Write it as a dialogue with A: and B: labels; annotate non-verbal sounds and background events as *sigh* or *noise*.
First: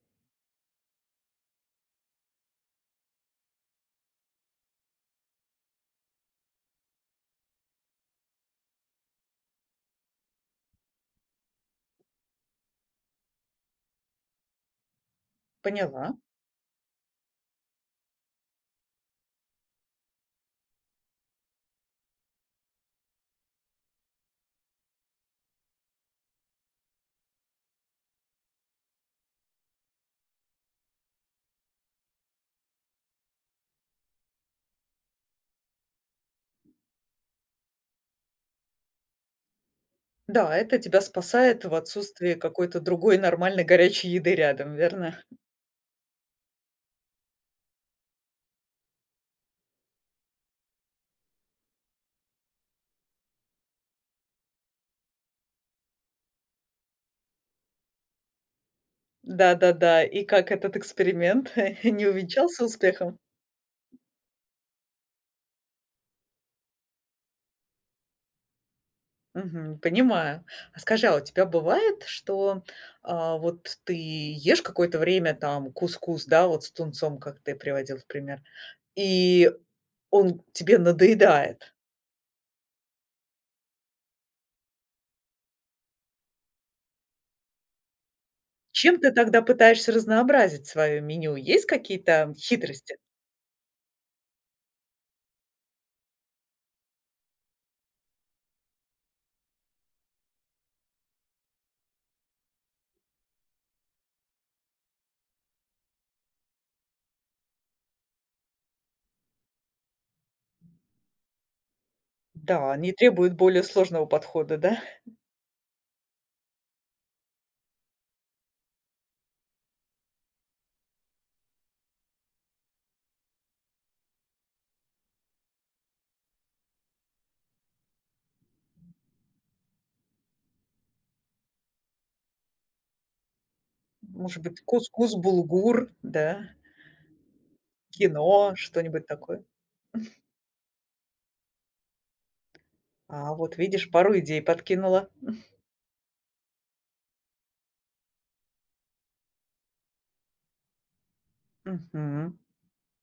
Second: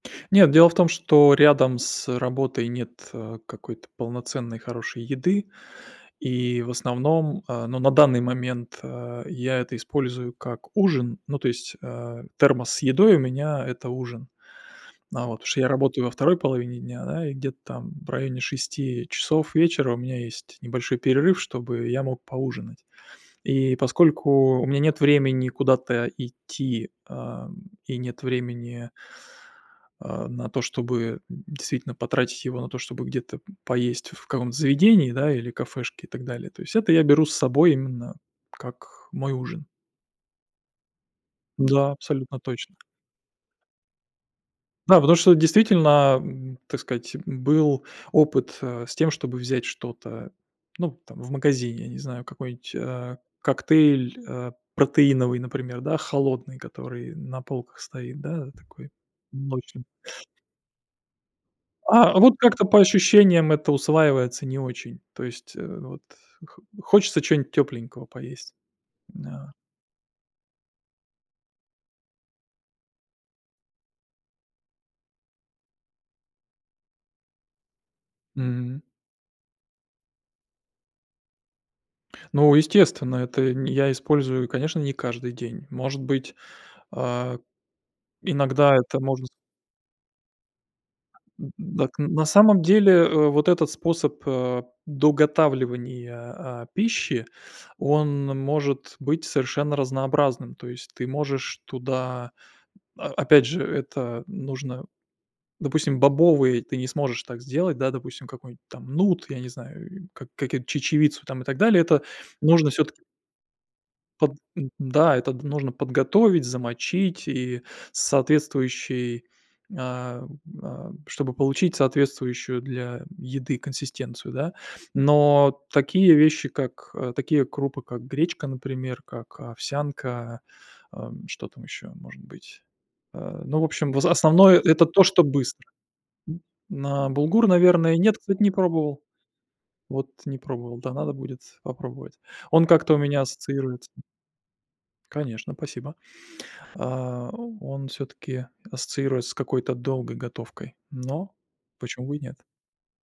A: Нет, дело в том, что рядом с, э, работой нет, э, какой-то полноценной хорошей еды. И в основном, а, ну, на данный момент, э, я это использую как ужин. Ну, то есть, э, термос с едой у меня- это ужин. А вот, потому что я работаю во
B: Поняла.
A: 2 половине дня, да, и где-то там в районе 6 часов вечера у меня есть небольшой перерыв, чтобы я мог поужинать. И поскольку у меня нет времени куда-то идти, ам, и нет времени а, на то, чтобы действительно потратить его на то, чтобы где-то поесть в каком-то заведении, да, или кафешке и так далее. То есть это я беру с собой именно как мой ужин.
B: Да, это тебя спасает в
A: Да,
B: отсутствии
A: абсолютно точно.
B: какой-то другой нормальной горячей еды рядом,
A: Да, потому
B: верно?
A: что вот действительно, м, так сказать, был опыт, э, с тем, чтобы взять что-то, ну, там, в магазине, я не знаю, какой-нибудь, э, коктейль, э, протеиновый, например, да, холодный, который на полках стоит, да, такой молочный.
B: Да-да-да. И как этот эксперимент, *chuckles* не
A: А, а вот как-то
B: увенчался
A: по
B: успехом?
A: ощущениям это усваивается не очень, то есть, э, вот хо хочется чего-нибудь тёпленького поесть. На.
B: Мгм. Понимаю. А скажи, а у тебя бывает, что, а вот ты ешь какое-то время, там, кускус, да, вот с тунцом, как ты приводил в пример,
A: М.
B: и он тебе надоедает?
A: Ну, естественно, это нь я использую, конечно, не каждый день. Может быть, а, иногда это
B: Чем ты
A: может
B: тогда пытаешься разнообразить свое меню?
A: М, м,
B: Есть
A: дак на
B: какие-то
A: самом деле,
B: хитрости?
A: э, вот этот способ, э, доготавливания, а, пищи, он может быть совершенно разнообразным. То есть ты можешь туда о опять же, это нужно, допустим, бобовые ты не сможешь так сделать, да, допустим, какой-нибудь там нут, я не знаю, э, как какую-то, чечевицу там и так далее. Это нужно
B: Да, они
A: всё-таки
B: требуют более сложного
A: Под
B: подхода,
A: м,
B: да? *chuckles*
A: да, это нужно подготовить, замочить и соответствующий, ам, а, чтобы получить соответствующую для еды консистенцию, да. Но такие вещи, как, э, такие крупы, как гречка, например, как овсянка, ам, что там ещё может быть? А, ну, в общем, в за
B: Может
A: основное
B: быть,
A: это то,
B: кускус,
A: что быстро.
B: булгур, да?
A: На булгур, наверное, нет, кстати, не
B: Киноа,
A: пробовал.
B: что-нибудь такое.
A: Вот
B: *chuckles*
A: не пробовал, да, надо будет попробовать. Он как-то у меня
B: А вот видишь,
A: ассоциируется
B: пару идей подкинула. *chuckles*
A: Конечно, спасибо. А он всё-таки ассоциируется с какой-то долгой готовкой, но почему бы и
B: Мгм.
A: нет.